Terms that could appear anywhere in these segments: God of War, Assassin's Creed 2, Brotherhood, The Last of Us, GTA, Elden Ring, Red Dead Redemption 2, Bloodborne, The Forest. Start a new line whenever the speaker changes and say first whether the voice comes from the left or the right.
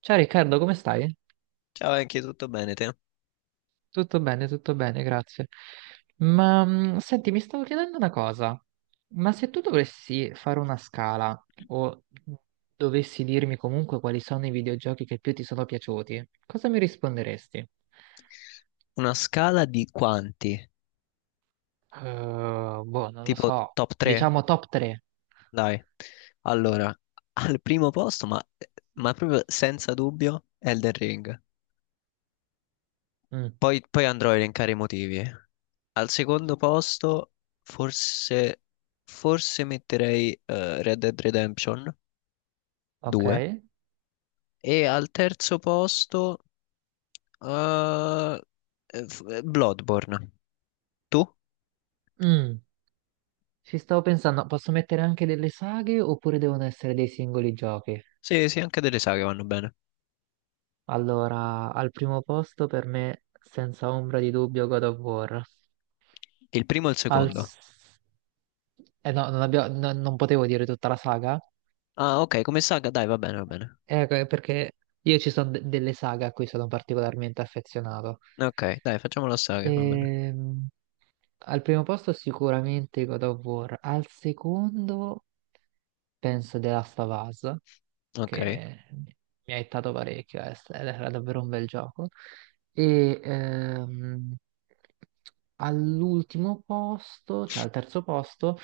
right: Ciao Riccardo, come stai?
left: Ciao, anche tutto bene te?
right: Tutto bene, grazie. Ma senti, mi stavo chiedendo una cosa, ma se tu dovessi fare una scala o dovessi dirmi comunque quali sono i videogiochi che più ti sono piaciuti, cosa mi risponderesti?
left: Una scala di quanti?
right: Boh, non lo
left: Tipo
right: so,
left: top 3?
right: diciamo top 3.
left: Dai. Allora, al primo posto, ma proprio senza dubbio, Elden Ring.
right: Mm,
left: Poi andrò a elencare i motivi. Al secondo posto, forse, forse metterei Red Dead Redemption
right: ok.
left: 2. E al terzo posto, eh, Bloodborne. Tu?
right: Mm, ci stavo pensando, posso mettere anche delle saghe oppure devono essere dei singoli giochi?
left: Sì, sì, anche delle saghe vanno bene.
right: Allora, al primo posto per me, senza ombra di dubbio, God of War.
left: Il primo e il
right: Al...
left: secondo.
right: s- Eh no, non, abbia- no- Non potevo dire tutta la saga,
left: Ah, ok, come saga? Dai, va bene, va bene.
right: perché io ci sono de- delle saghe a cui sono particolarmente affezionato.
left: Ok, dai, facciamo la saga, va bene.
right: Ehm, al primo posto sicuramente God of War, al secondo penso The Last of Us,
left: Ok.
right: che mi ha aiutato parecchio, ed era davvero un bel gioco. E all'ultimo posto, cioè al terzo posto,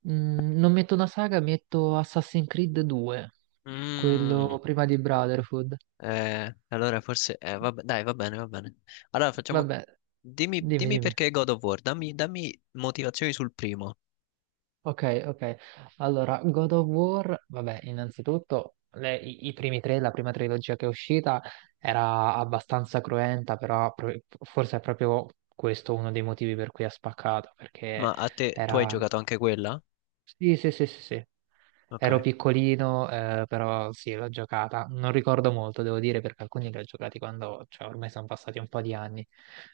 right: mh, non metto una saga, metto Assassin's Creed 2,
left: Mm.
right: quello prima di Brotherhood.
left: Allora forse... vabbè, dai, va bene, va bene. Allora facciamo...
right: Vabbè,
left: Dimmi,
right: dimmi,
left: dimmi
right: dimmi.
left: perché God of War, dammi, dammi motivazioni sul primo.
right: Ok, ok. Allora, God of War, vabbè, innanzitutto i primi tre, la prima trilogia che è uscita era abbastanza cruenta, forse è proprio questo uno dei motivi per cui ha spaccato,
left: Ma
right: perché
left: a te, tu hai
right: era...
left: giocato anche quella?
right: Sì, sì, sì, sì, sì.
left: Ok.
right: Ero piccolino, però sì, l'ho giocata. Non ricordo molto, devo dire, perché alcuni li ho giocati quando, cioè, ormai sono passati un po' di anni.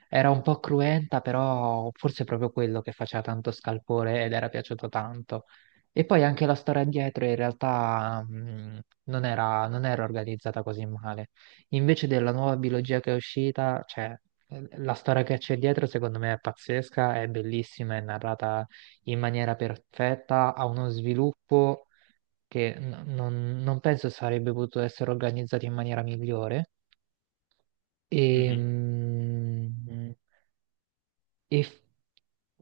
right: Era un po' cruenta, però forse è proprio quello che faceva tanto scalpore ed era piaciuto tanto. E poi anche la storia dietro in realtà non era, non era organizzata così male. Invece della nuova biologia che è uscita, cioè, la storia che c'è dietro secondo me è pazzesca, è bellissima, è narrata in maniera perfetta, ha uno sviluppo che non penso sarebbe potuto essere organizzato in maniera migliore. E,
left: Mhm.
right: e f-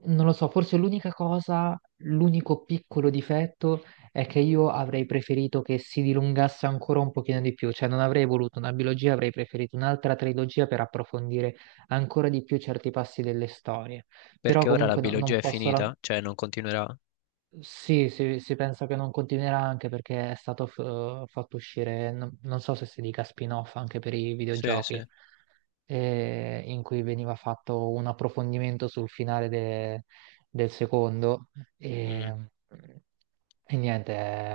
right: non lo so, forse l'unica cosa, l'unico piccolo difetto è che io avrei preferito che si dilungasse ancora un pochino di più, cioè non avrei voluto una biologia, avrei preferito un'altra trilogia per approfondire ancora di più certi passi delle storie. Però
left: Perché ora la
right: comunque no- non
left: biologia è
right: posso,
left: finita? Cioè non continuerà?
right: sì, si pensa che non continuerà anche perché è stato fatto uscire, non, non so se si dica spin-off anche per i
left: Sì,
right: videogiochi,
left: sì.
right: in cui veniva fatto un approfondimento sul finale del secondo.
left: Mm.
right: E, e niente,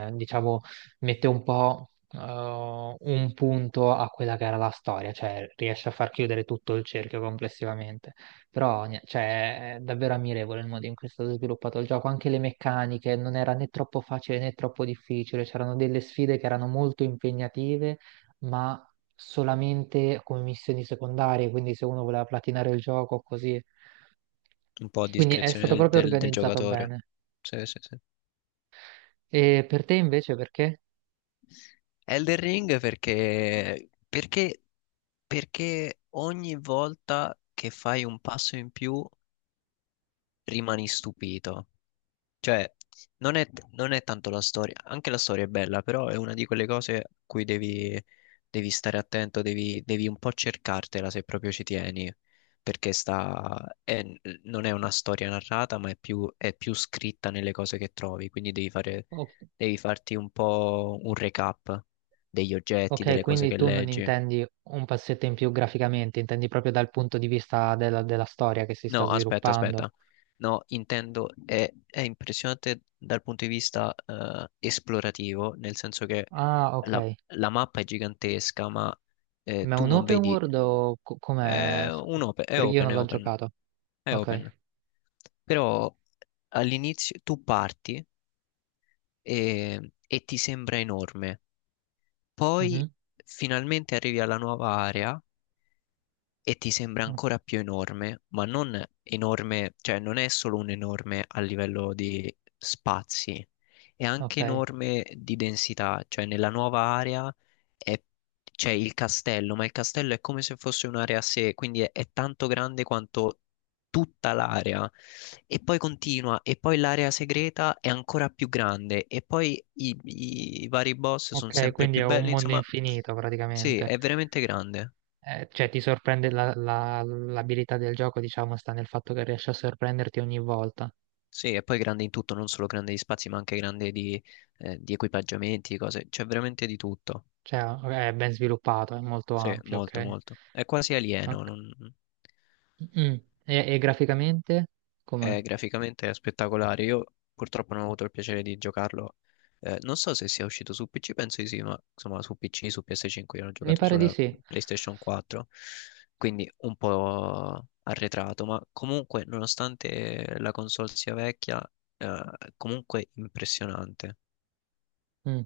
right: diciamo, mette un po' un punto a quella che era la storia, cioè riesce a far chiudere tutto il cerchio complessivamente. Però cioè, è davvero ammirevole il modo in cui è stato sviluppato il gioco, anche le meccaniche, non era né troppo facile né troppo difficile, c'erano delle sfide che erano molto impegnative, ma solamente come missioni secondarie, quindi se uno voleva platinare il gioco così.
left: Un po' a
right: Quindi è
left: discrezione
right: stato
left: del,
right: proprio
left: del- del
right: organizzato
left: giocatore.
right: bene.
left: Sì, sì, sì.
right: E per te invece perché?
left: Elden Ring perché ogni volta che fai un passo in più rimani stupito. Cioè, non è tanto la storia, anche la storia è bella, però è una di quelle cose a cui devi, devi stare attento, devi un po' cercartela se proprio ci tieni, perché sta, è- non è una storia narrata, ma è più, scritta nelle cose che trovi, quindi devi fare, devi farti un po' un recap degli oggetti,
right: Ok,
left: delle cose
right: quindi
left: che
right: tu non
left: leggi.
right: intendi un passetto in più graficamente, intendi proprio dal punto di vista della, della storia che si sta
left: No, aspetta,
right: sviluppando.
left: aspetta. No, intendo, è impressionante dal punto di vista esplorativo, nel senso che
right: Ah,
left: la,
right: ok.
left: la mappa è gigantesca, ma
right: Ma è
left: tu
right: un
left: non
right: open
left: vedi,
right: world o com'è?
left: è
right: Perché io
left: open,
right: non
left: è
right: l'ho
left: open,
right: giocato.
left: è open.
right: Ok.
left: Però all'inizio tu parti e ti sembra enorme, poi
right: Mhm.
left: finalmente arrivi alla nuova area e ti sembra
right: Mm,
left: ancora più enorme, ma non enorme, cioè non è solo un enorme a livello di spazi, è anche
right: ok.
left: enorme di densità, cioè nella nuova area è- c'è il castello, ma il castello è come se fosse un'area a sé, quindi è tanto grande quanto tutta l'area. E poi continua, e poi l'area segreta è ancora più grande, e poi i vari boss sono
right: Ok,
left: sempre
right: quindi è
left: più
right: un
left: belli,
right: mondo
left: insomma,
right: infinito
left: sì,
right: praticamente.
left: è veramente grande.
right: Cioè ti sorprende l'abilità del gioco, diciamo, sta nel fatto che riesce a sorprenderti ogni volta.
left: Sì, e poi grande in tutto, non solo grande di spazi, ma anche grande di equipaggiamenti, cose. C'è veramente di tutto.
right: Cioè è ben sviluppato, è molto
left: Sì,
right: ampio,
left: molto,
right: ok?
left: molto. È quasi alieno.
right: Ok. Mm. E graficamente? Com'è?
left: È graficamente spettacolare. Io purtroppo non ho avuto il piacere di giocarlo. Non so se sia uscito su PC, penso di sì, ma insomma su PC, su PS5, io l'ho
right: Mi
left: giocato
right: pare di
left: sulla
right: sì.
left: PlayStation 4, quindi un po' arretrato, ma comunque, nonostante la console sia vecchia, eh, comunque impressionante.
right: Mm.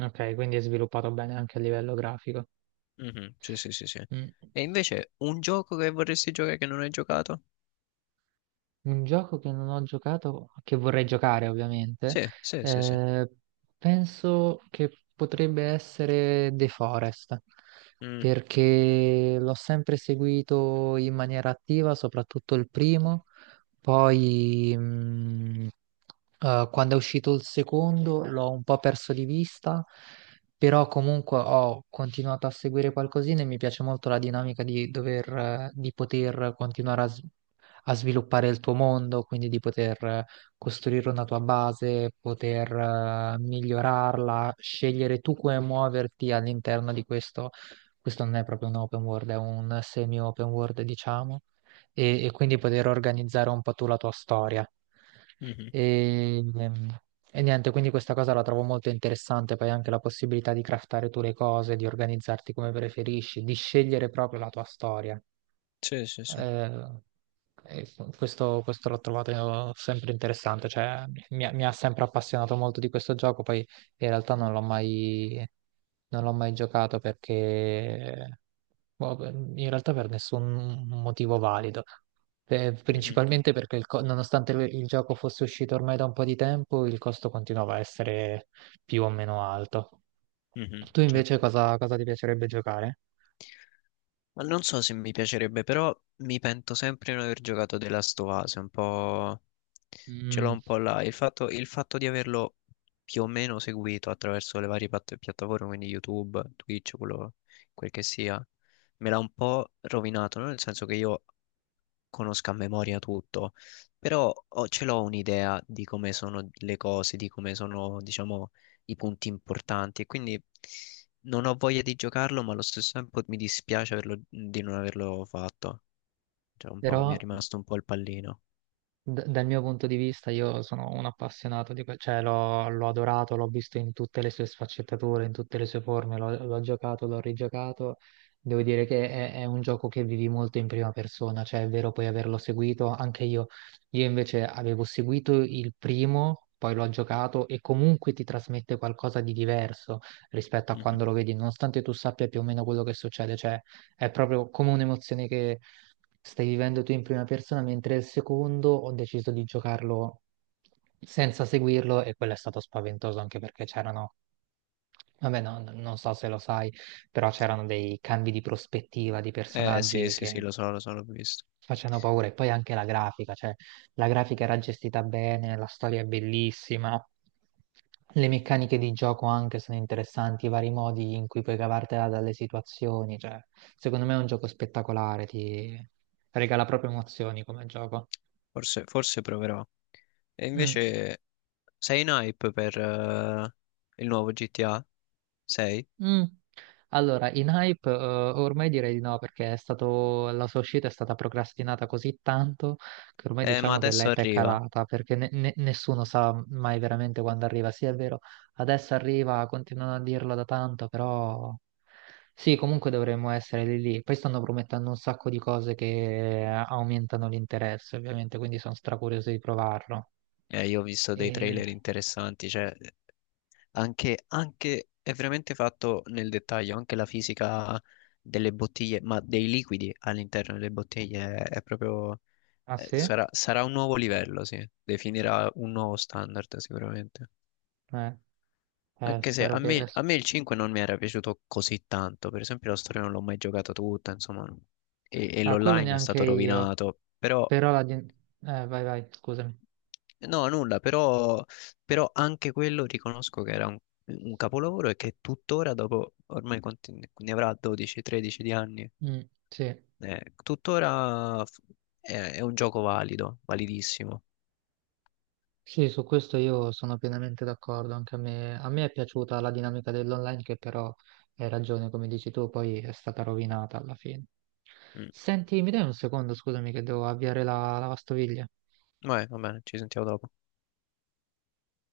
right: Ok, quindi è sviluppato bene anche a livello grafico.
left: Mhm. Sì, sì, sì, sì.
right: Mm.
left: E invece un gioco che vorresti giocare che non hai giocato?
right: Un gioco che non ho giocato, che vorrei giocare ovviamente,
left: Sì, sì, sì, sì.
right: eh, penso che potrebbe essere The Forest,
left: Mm.
right: perché l'ho sempre seguito in maniera attiva, soprattutto il primo. Poi, eh, quando è uscito il secondo l'ho un po' perso di vista, però comunque ho continuato a seguire qualcosina e mi piace molto la dinamica di dover, di poter continuare a sviluppare il tuo mondo, quindi di poter costruire una tua base, poter migliorarla, scegliere tu come muoverti all'interno di questo. Questo non è proprio un open world, è un semi-open world, diciamo e quindi poter organizzare un po' tu la tua storia.
left: Mhm.
right: E, ehm, e niente, quindi questa cosa la trovo molto interessante, poi anche la possibilità di craftare tu le cose, di organizzarti come preferisci, di scegliere proprio la tua storia.
left: Sì, sì, sì.
right: Eh, e questo l'ho trovato sempre interessante, cioè mi ha sempre appassionato molto di questo gioco, poi in realtà non l'ho mai giocato perché boh, beh, in realtà per nessun motivo valido.
left: Mhm.
right: Principalmente perché nonostante il gioco fosse uscito ormai da un po' di tempo, il costo continuava a essere più o meno alto.
left: Mhm.
right: Tu invece
left: Certo.
right: cosa, cosa ti piacerebbe giocare?
left: Ma non so se mi piacerebbe, però mi pento sempre di non aver giocato The Last of Us, un po'... Ce l'ho
right: Mm,
left: un po' là. Il fatto di averlo più o meno seguito attraverso le varie piattaforme, quindi YouTube, Twitch, quello, quel che sia, me l'ha un po' rovinato, no? Nel senso che io conosca a memoria tutto, però ce l'ho un'idea di come sono le cose, di come sono, diciamo, i punti importanti e quindi non ho voglia di giocarlo, ma allo stesso tempo mi dispiace di non averlo fatto. Cioè, un po', mi è
right: però
left: rimasto un po' il pallino.
right: Dal mio punto di vista, io sono un appassionato di cioè l'ho adorato, l'ho visto in tutte le sue sfaccettature, in tutte le sue forme, l'ho giocato, l'ho rigiocato. Devo dire che è un gioco che vivi molto in prima persona, cioè è vero poi averlo seguito, anche io. Io invece avevo seguito il primo, poi l'ho giocato e comunque ti trasmette qualcosa di diverso rispetto a
left: Mhm.
right: quando lo vedi, nonostante tu sappia più o meno quello che succede, cioè è proprio come un'emozione che stai vivendo tu in prima persona, mentre il secondo ho deciso di giocarlo senza seguirlo e quello è stato spaventoso anche perché c'erano, vabbè, no, non so se lo sai, però c'erano dei cambi di prospettiva di
left: Eh sì,
right: personaggi
left: sì, sì,
right: che
left: lo so, l'ho visto.
right: facendo paura. E poi anche la grafica, cioè la grafica era gestita bene, la storia è bellissima, le meccaniche di gioco anche sono interessanti, i vari modi in cui puoi cavartela dalle situazioni, cioè secondo me è un gioco spettacolare, ti regala proprio emozioni come gioco.
left: Forse proverò. E
right: Mm.
left: invece sei in hype per il nuovo GTA? Sei?
right: Mm. Allora, in hype ormai direi di no perché è stato, la sua uscita è stata procrastinata così tanto che ormai
left: Ma
right: diciamo che
left: adesso
right: l'hype è
left: arriva.
right: calata perché nessuno sa mai veramente quando arriva. Sì, è vero, adesso arriva, continuano a dirlo da tanto, però sì, comunque dovremmo essere lì lì. Poi stanno promettendo un sacco di cose che aumentano l'interesse, ovviamente, quindi sono stracurioso di provarlo.
left: Io ho visto
right: E...
left: dei trailer interessanti, cioè anche è veramente fatto nel dettaglio, anche la fisica delle bottiglie, ma dei liquidi all'interno delle bottiglie è proprio,
right: Ah sì?
left: sarà un nuovo livello, sì, definirà un nuovo standard sicuramente.
right: Eh, eh,
left: Anche se
right: spero
left: a
right: che,
left: me, a me il 5 non mi era piaciuto così tanto, per esempio la storia non l'ho mai giocata tutta, insomma, e
right: ah, quello
left: l'online è
right: neanche
left: stato
right: io,
left: rovinato, però.
right: però eh, vai, vai, scusami.
left: No, nulla, però anche quello riconosco che era un capolavoro e che tuttora, dopo ormai quanti ne avrà 12-13 di anni,
right: Mm, sì.
left: tuttora è un gioco valido, validissimo.
right: Sì, su questo io sono pienamente d'accordo, anche a me è piaciuta la dinamica dell'online che però hai ragione, come dici tu, poi è stata rovinata alla fine.
left: Mm.
right: Senti, mi dai un secondo, scusami, che devo avviare la lavastoviglie?
left: Vabbè, va bene, ci sentiamo dopo.